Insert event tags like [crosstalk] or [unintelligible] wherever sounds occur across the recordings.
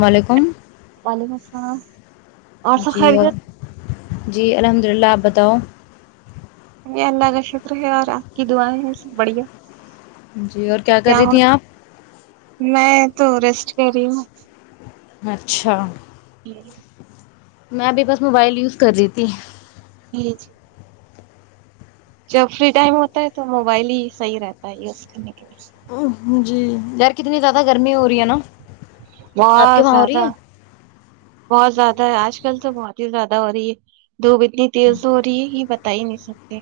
وعلیکم وعلیکم السلام اور سا خیر گ جی الحمد للہ آپ بتاؤ یہ اللہ کا شکر ہے اور آپ کی دعیں ہیں سب بڑھیا جی اور کیا کر رہی تھی آپ میں تو ریسٹ کری ہ اچھا ج میں ابھی بس موبائل یوز کر رہی تھی جی جی جب فری ٹائم ہوتا ہے تو موبائل ہی صحیح رہتا ہے یوز کرنے کا جی کتنی زیادا آپ کے بہت وہاں ہو رہی زیادہ ہے بہت زیادہ ہے آج ک ل تو بہت ہی زیادہ ہو رہی ہے دھوپ اتنی تیز ہو رہی ہے یہ بتا ہی نہیں سکتے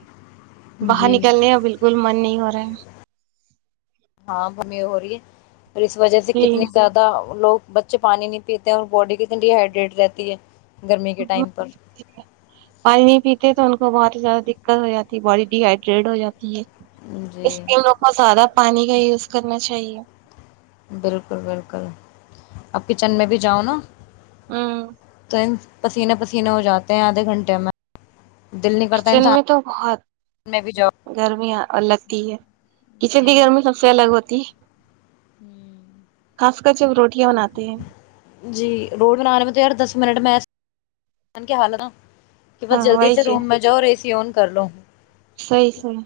باہر جی نکلنے میں بالکل من نہیں ہو رہا ہے ہاں گرمی ہو رہی ہے اور اس وجہ سے جی کتنی زیادہ لوگ بچے پانی نہیں پیتے ہیں اور باڈی کتنی ڈییہائیڈریٹ رہتی ہے گرمی کے ٹائم پر پانی نہیں پیتے تو ان کو بہت ہی زیادہ دک دقت ہو جاتی ہے باڈی ڈیائڈریٹ ہو جاتی ہے جی اسکیم لو اور زیادہ پانی کا یوز کرنا چاہیے بالکل بالکل اپ کچن میں بھی جاؤ نا ہاں تو پسینے پسینے ہو جاتے ہیں آدھے گھنٹے میں دل نہیں کرتا کچن میں انسان تو بہت میں بھی جاؤ گرمیاں لگتی ہے کچن کی جی گرمی سب سے الگ ہوتی ت [inaudible] ہوں خاص کر جب روٹی جی روڈ بنانے میں تو ار دس منٹ میں کیا حالت ن کہ بس ہاں جلدی وہی سے چیز روم میں جؤ اور ایے کی ن کر لو صحیح صحی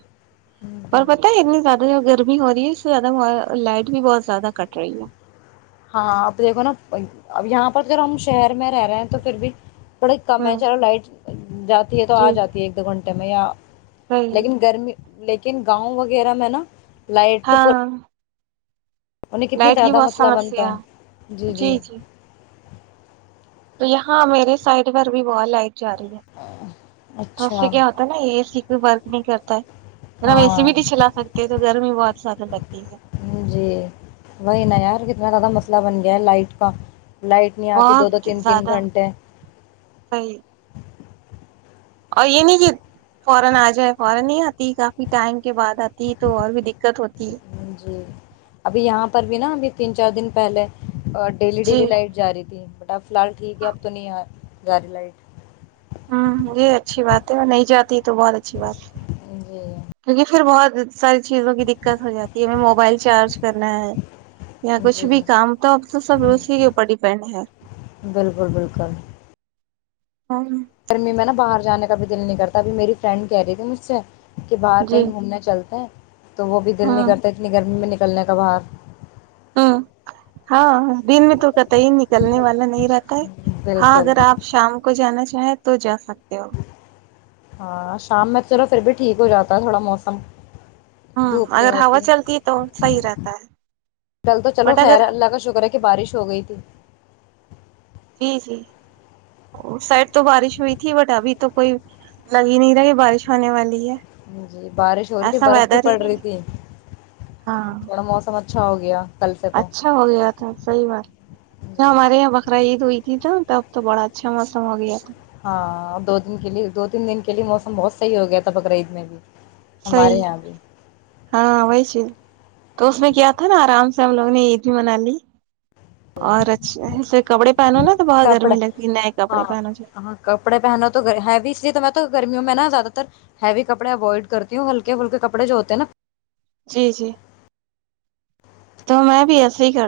جی اور پتا ہے اتنے زیادہ ہو گ گرمی ہو رہی ہے اس سے زیادہ لائٹ بھی بہت زیادہ کٹ رہی ہے ہاں اب دیکھو نا یہاں پر اگر ہم شہر میں رہ رہے ہیں تو پھر بھی بڑے کم ہے ہوں چلو لائٹ ج تو آ جی جاتی ہے ایک دو گھنٹہ ا میا صحیح لیکن گرمی لیکن گاؤں وغیرہ میں نا لائٹ تو ہاں پورا ہاں انہیں کتنی تیادہ مسئلہ بنتا ہے۔ جی جی تو یہاں میرے سائڈ پر بھی ب آئے جا رہی ہے تو اس سے اچھا کیا ہوتا ہے نا یہ س کوئی بورک نہیں کرتا ہے ا ہم ہاں ایسیبٹی چلا سکتے ہیں تو گرمی وہ آپ سادن لگتی ہے جی وہی ن یار کتنا زیادہ مسئلہ بن گیا ہے لائٹ کا لائٹ نہیں آتی دو دو بہت تین تین زیادہ گھنٹے صحیح اور یہ نہیں کہ فورن آ جائے فورن نہیں آتی کافی ٹائم کے بعد آتی ہے تو اور بھی دقت ہوتی ہے جی ابھی یہاں پر بھی نا ابھی تین چار دن پہلے ڈیلی جی ڈیلی لائٹ جا رہی تھی بٹ اب فی الحال ٹھیک ہے اب تو نہیں گاری لائٹ ہوں یہ اچھی بات ہے اور نہیں جاتی تو بہت اچھی بات جی ہے یک پھر بہت ساری چیزوں کی دقت ہو جاتی ہے ہمیں موبائل چارج کرنا ہے یا کچھ جی بھی جی کام تو اب تو سب اسی کے اوپر ڈیپینڈ ہے بالکل بالکل اور گرمی میں نا باہر جانے کا بھی دل نہیں کرتا ابھی میری فرینڈ کہہ رہی تھی مجھ سے کہ باہر جی کہیں گھومنا چلتے ہیں تو وہ بھی دل نہیں ہوں کرتا اتنی گرمی میں ن چلنے کا باہار ہ ہاں دن میں تو کت ہی نکلنے والا نہیں رہتا ہے ہاں بالکل اگر آپ شام کو جانااہ چاہے تو جا سکتا ا [unintelligible] ہاں شام میں چلو پھر بھی ٹھیک ہو جاتا ہے تھوڑا موسم ہوں دھوپ نہیں اگر ہوا ہوتی چلتی ہے تو صحیح رہتا ہے کل تو چلو بٹ اگر خیر اللہ کا شکر ہے کہ بارش ہو گئی تھی جی جی سائڈ تو بارش ہوئی تھی بٹ ابھی تو کوئی لگی ہی نہیں رہی بارش ہونے والی ہے جی بارش ہو رہی تھی ایسا برف بھی ویدر ہی پڑ رہی نہیں تھی ہاں تھوڑا موسم اچھا اچھا ہو گیا کل سے تو اچھا ہو گیا تھا صحیح بات جو جی ہمارے یہاں بکرا عید دوئی تھی تھا تب تو بڑا اچھا موسم ہو گیا تھا ہاں دو دن کے لیے دو تین دن کے لیے موسم بہت صحیح ہو گیا تھا بقرعید میں بھی سی ہمارے یہاں بھی ہاں وہی چ تو اس میں کیا تھا نا آرام سے ہم لوگوں نے عید بھی منا لی اور اچھاے کپڑے پہنو نا تو بہت کپڑا گرمی لگتی نئے ہاں کپڑے پہنو ج ہاں کپڑے پہنا تو ہیوی اس لیے تو میں تو گرمیوں میں ن زیاد تر ہیوی کپڑے اوائڈ کرتی ہوں ہلکے ہلک کپڑے جو ہوتے نا جی جی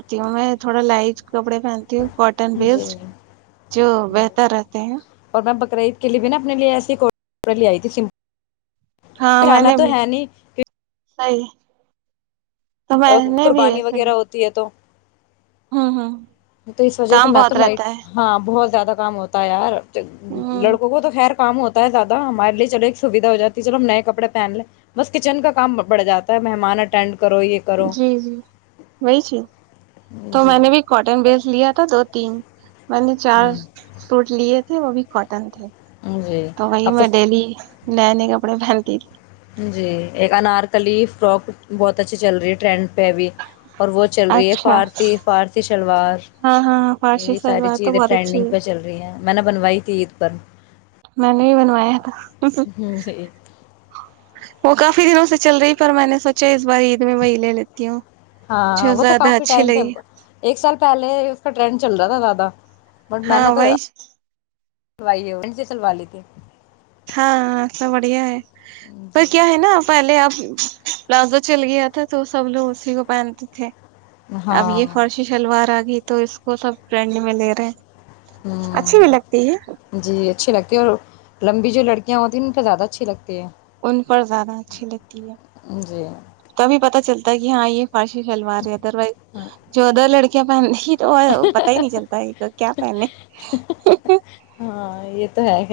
تی ہوں میں تھوڑا لائٹ کپڑے پہنتی ہوں کاٹن نا بیسڈ جی جو بہتر رہتے ہیں ری کے لیے بھی نا اپنے لیے ایسسی کوڑاے آئی تھی س ہاں میں نے بھی سئی قربانی وغیرہ ہوتی ہے تو ہاں ہاں تو اس وجہ سے میں تو لائٹ ہاں بہت زیادہ کام ہوتا ہے یار ہوں لڑکوں کو تو خیر کام ہوتا ہے زیادہ ہمارے لیے چلو ایک سویدھا ہو جاتی ہے چلو ہم نئے کپڑے پہن لیں بس کچن کا کام بڑھ جاتا ہے مہمان اٹینڈ کرو یہ کرو جی جی وہی چیز تو جی میں نے بھی کاٹن بیس لیا تھا دو تین میں نے چار ہ سوٹ لیے وہ بھی کاٹن تھے جی تو وہی اب میں ڈیلی نئے نئے کپڑے پہنتی تھی جی ایک انارکلی فرک بہت اچھی چل رہی ٹرینڈ پہ بھی اور وہ چل رہی ہے اچھا فارسی فارسی شلوار ہاں ہاں فارشی یہ ساری سلوار تو چیز بہت اچھی ٹرینڈنگ ہے پہ چل رہی ہے میں نے بنوائی تھی عید [inaudible] میں نے بھی بنوایا تھا جی وہ کافی دنوں سے چل رہی پر میں نے سوچا اس بار عید میں وہ لے لیتے ہاں وہ تو کافی ٹائم پے لگی ایک سال پہلے اس کا ٹرینڈ چل رہا تھا زیادہ ہاں وہائش سلوائیے سے سلوا لی تھی ہاں سب بڑھیا ہے پر جی کیا ہے نا پہلے اب پلازو چل گیا تھا تو سب لوگ اسی کو پہنتے تھے اب ہاں یہ فرشی شلوار آ گئی تو اس کو سب ٹرنڈ میں لے رہے اچھی بھی ہوں لگتی ہے جی اچھی لگتی اور لمبی جو لڑکیاں ہوتی ہیں ان پہ زیادہ اچھی لگتی ہیں ان پر زیادہ اچھی لگتی تی ہے تبھی پتا چلتا تا کہ ہاں یہ فاشی شلوار رہی ہے ادروائز ہاں جو ادر لڑک کیا پہن رہی تو پتا ہی نہیں چلتا تو کیا پہنے [inaudible] ہاں یہ تو ہے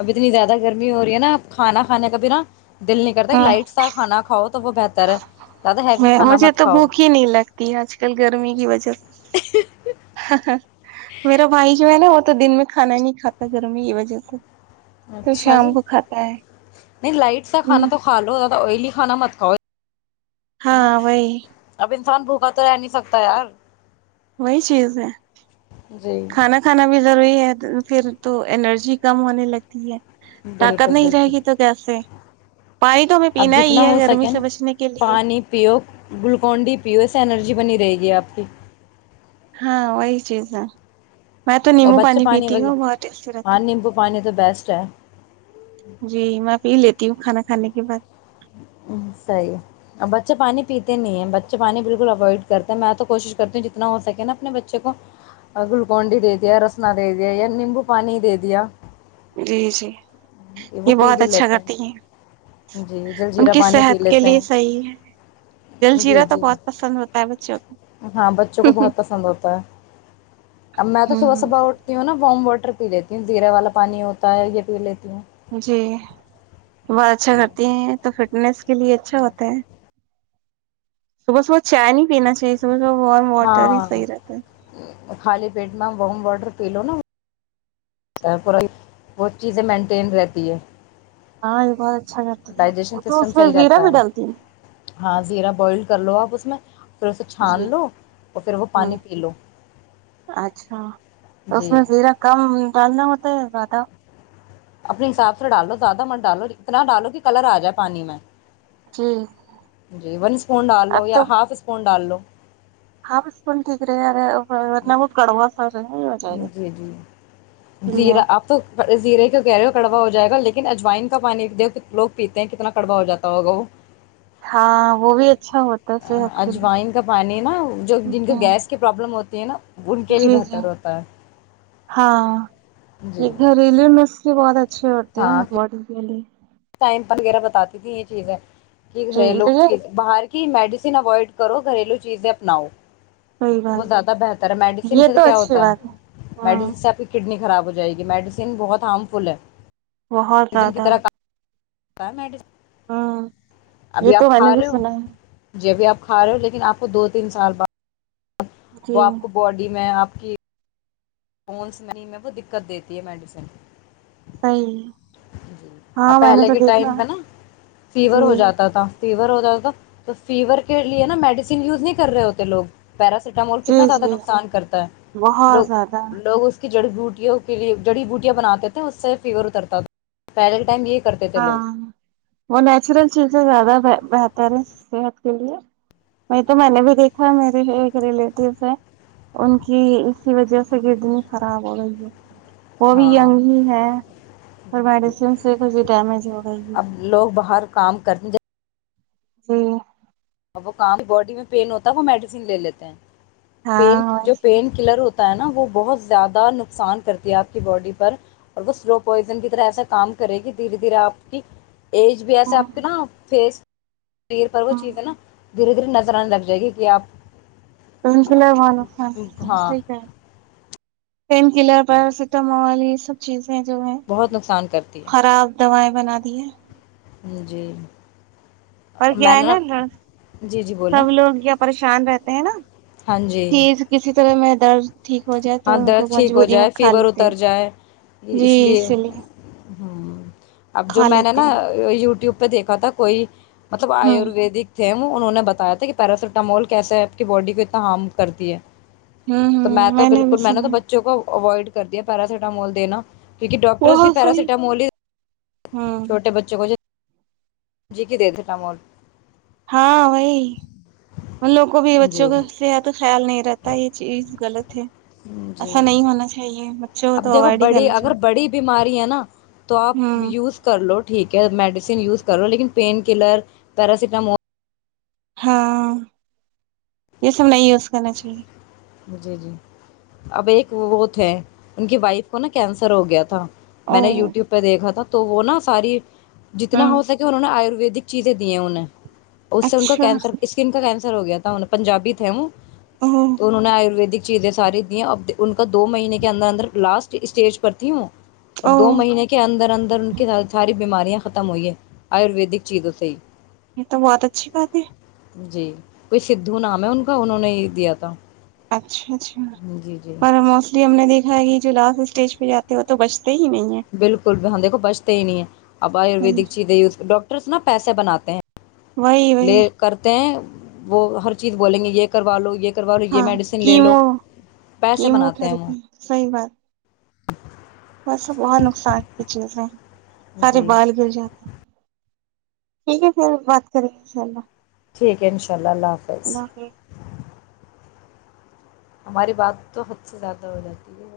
ابھی اتنی زیادہ گرمی ہو رہی ہے نا کھانا کھانے کا بھی نا دل نہیں کرتا ہاں لائٹ سا کھانا کھاؤ تو وہ بہتر ہے زیادہ ہیوی میں کھانا مجھے مت تو کھاؤ بھوک ہی نہیں لگتی آج کل گرمی کی وجہ سے میرا بھائی جو ہے نا وہ تو دن میں کھانا ہی نہیں کاتا گرمی کی وجہ سے تو اچھا جی شام کو کھاتا ہے نہیں لائٹ سا ہ کھانا تو کھا لو زیادہ آئلی کھانا مت کو ہاں وہی اب انسان بھوکا تو رہ نہیں سکتا یار وہی چیز ہے جی کھانا کھانا بھی زروری ہے پھر تو انرجی کم ہونے لگتی ہے طاقت بالکل نہیں رہے بالکل گی تو کیسے پانی تو ہمیں اب پینا جتنا ہی ہے ہو گرمی سکے سے نا بچنے کے لیے پانی پیو گلوکون ڈی پیو اسے اینرجی جی بنی رہے گی آپ کی ہاں وہی چیز ہے میں تو اور نیمبو بچے پانی پیتی ہوں بہت ٹیسٹی وغیرہ رہتا ہاں ہے نیمبو پانی تو بیسٹ ہے جی میں پی لیتی ہوں کھاناھ کھانے کے بعد صحیح اور بچے پانی پیتے نہیں ہیں بچے پانی بالکل اوائڈ کرتے ہیں میں تو کوشش کرتی ہوں جتنا ہو سکے نا اپنے بچے کو گلوکون ڈی دے دیا رسنا دے دیا یا نیمبو پانی دے دیا جی جی وہ یہ پی بہت بھی اچھا لیتے کرتی ہیں جی جل ان جیرا کی پانی پی صحت کے لیتے لیے صحیح ہے جل ہیں جی جیرا تو جی بہت پسند ہوتا ہے بچوں ہاں بچوں کو بہت پسند ہوتا ہے اب میں تو صبح صبح اٹتی ہوں نا ورم ووٹر ٹر پی لیتی ہوں زیرے والا پانی ہوتا ہے یہ پی لیتی ہوں جی بہت اچھا کرتی ہیں تو پھر فٹس کے لیے اچھا ہوتا ہے صبح صبح چائے نہیں پینا چاہیے صبح وارم واٹر ہی صحیح رہتے ہیں پیڈ میں ورم واڈر پی لو نا بہت چیزیں مینٹین رہتی ہے ہاں یہ بات اچھا کرتی ڈائجیشن تو سسٹم اس میں زیرا بھی ڈالتی ہیں زیرا بوائل کر لو آپ اس میں پھر اسے جی چھان لو اور پھر وہ پانی ہاں پی لو اچھا تو اس جی میں زیرا کم ڈالنا ہوتا زیادہ اپنے حساب سے ڈالو زیادہ مر ڈالو اتنا ڈالو کہ کلر آ جائے پانی میں جی جی ون اسپون ڈال لو یا ہاف اسپون ڈال لو الف اسپوں ٹھیک رہ رہیے ہی ن ورنہ وہ کڑوا سا رہے ہو جائے گا جی جی لیا زیرا آپ تو زیرے کی کہہ رہے ہو کڑوا ہو جائے گا لیکن اجوائن کا پانی د لوگ پیتے ہیں کتنا کڑوا ہو جاتا ہوگا وہ ہاں وہ بھی اچھا ہوتا ہے صحت کے لیے اجوائن کا پانی نا جو جن کو ہوں، گیس کی پرابلم ہوتی دینا ان ک لیے جی جی بہتر ہوتا ہاں جی یہ گھرل ن بہتچ [unintelligible] اچھ ہوتے ہے ہاں باڈ کے لیے ٹائم وغیرہ بتاتی تھی یہ چیزیں کی گ جی رہے ہیں لوگ لیے باہر کی میڈیسن اوائڈ کرو گھریلو چیزیں اپناؤ صحیح وہ بات زیادہ بہتر ہے میڈیسین یہ سے تو کیا اچھی ہوتا بات ہے ہاں میڈیس سے آپ کی کڈنی خراب ہو جائے گی میڈیسین بہت ہارم فل ہے بہت زیادہ ب مڈ [unintelligible] ہوں یہ تو میں نے بھی رہے ہو سنا ہے جی ابھی آپ کھا رہے ہو لیکن آپ کو دو تین سال بعد وہ جی آپ کو باڈی میں آپ کہ [unintelligible] ونس م میں وہ دقت دیتی ہے میڈیسن صحیح جی ہاں اب میں نے پہلے تو کے دیکھا ٹائم پہ نا جی فیور ہو جاتا تھا فیور ہوتا تو فیور کے لیے نا میڈیسین یوز نہیں کر رہے ہوتے لوگ پیراسیٹامول جی کتنا زیادہ جی نقصان کرتا ہے بہت لوگ زیادہ لوگ اس جڑی بوٹیوں کے لیے جڑی بوٹیاں بناتے تھے اس سے فیور اترتا تھا پہلے کے ٹائم یہ کرتے تھے ہاں لوگ وہ نیچرل چیزیں زیادہ بہتر بتر ہے صحت کے لیے وہی تو میں نے بھی دیکھا میرے ایک ریلیٹیو ہے ان کی اسی وجہ سے کڈنی خراب ہو گئی ہے وہ بھی ہاں گ ہی ہے اور میڈیسن سے ڈیمیج ہو گئی ہے اب لوگ باہر کام کرنے جات جی وہ کام باڈی میں پین ہوتا ہے وہ میڈیسین لے لیتے ہیں پ ہاں جو پین کلر ہوتا نا وہ بہت زیادہ نقصان کرتی ہے آپ کی باڈی پر اور وہ سلو پوائزن کی طرح ایسا کام کرے گی دھیرے دھیرے آپ کی ایج بھی ایسے آپ کے نا فیس یر پرو چاہی تھے نا دھیرے دھیرے نظر آنے لگ جائے گی کہ آپ الحمد اللہ ہاں وعلممح پین کلر پر ست مالس سب چیز جو ہے بہت نقصان کرتی خراب دوائ بنا دیے جی اور میں کیا ہے نے نا جی جی بولیں سب لوگ کیا پریش شان رہتے ہیں نا ہاں جی چیز کسی طرح میں درد ٹھیک ہو جائے تو ہاں ان کو درد ٹھیک ہو مجبوری میں جائے کھا فیور لیتے اتر ہیں جائے جی اسی لیے ہاں اب جو کھا میں نے لیتے نا ہیں یوٹیوب پ دیکھا تھا کوئی مطلب ہوں آیورویدک تھھیم انہوں نے بتایا تھا کہ پیراسیٹامول کیسے ہے آپ کی باڈی کو اتنا ہارم کرتی ہے ہوں ہ تو تو میں نے بھی بالکل سنا تو ہے بچوں کو اوائڈ کرتی ہے پیراسیٹامول د نا کیونکہ ڈاکٹر بھی پیراسیٹامول ہی ہاں بے جک دے تھےٹامول ہاں وہ ان لوگ کو بھی بچوں جی کا صحت خیال نہیں رہتا یہ چیز غلط جک جی ایسا نہیں ہونا چاہیے بچوں کو اب تو دیکھو اوائڈ ہی بڑی کرنا اگر چاہیے بڑی بھی بیماری ہے نا تو آپ ہوں یوز کر لو ٹھیک ہے میڈیسین یوز کر لو لیکن پین کلر پیراسیٹامول ہاں یہ سب نہیں یوز کرنا چاہیے جی جی اب ایک وہ تھے ان کی وائف کو نا کینسر ہو گیا تھا میں او نے یوٹیوب پہ دیکھا تھا تو وہ نا ساری جتنا ہوں ہو سکے انہوں نے آیروروید دک چیزیں دی ہیں انہیں اس سے ان کا اچھا کینسر اسکن کا کینسر ہو گیا تھا پنجابی تھ وہ [inaudible] تو انہوں نے آیورویدک چیزیں ساری دییں اب ان کا دو مہینے کے اندر اندر لاسٹ اسٹیج پر تھیں وہ اور او دو مہینے کے اندر اندر ان کی ساری بیماریاں ختم ہوئی ہے آیورویدک چیزوں سے ہی یہ تو بہت اچھی بات ہے جی کوئی سدھو نام ہے ان کا انہوں نے ہی دیا تھا اچھا اچھا جی جی پر موسٹلی ہم نے دیک یہ جو لاسٹ اسٹیج پہ جاتے ہو تو بچتے ہی نہیں بالکل بھیاں دیکو بچتے ہی نہیں ہے اب ہے آیورویدک چیزیں یوز کر ڈاکٹر ڈاکٹرز نا پیسے بناتے ہیں وہی لے وہی کرتے ہیں وہ ہر چیز بولیں گے یہ کروا لو یہ کروا لو یہ ہاں میڈیسن لے لو کیمو پیسے کیمو بناتے ہیں وہ تھراپی صحیح بات [inaudible] ویسے بہت نقصان کی چیز ہے سارے جی بال گر جاتے ہیں ٹھیک ہے پھر بات کریں گے ان شاء اللہ ٹھیک ہے انشاءاللہ اللہ حافظ ہماری بات تو حد سے زیادہ ہو جاتی ہے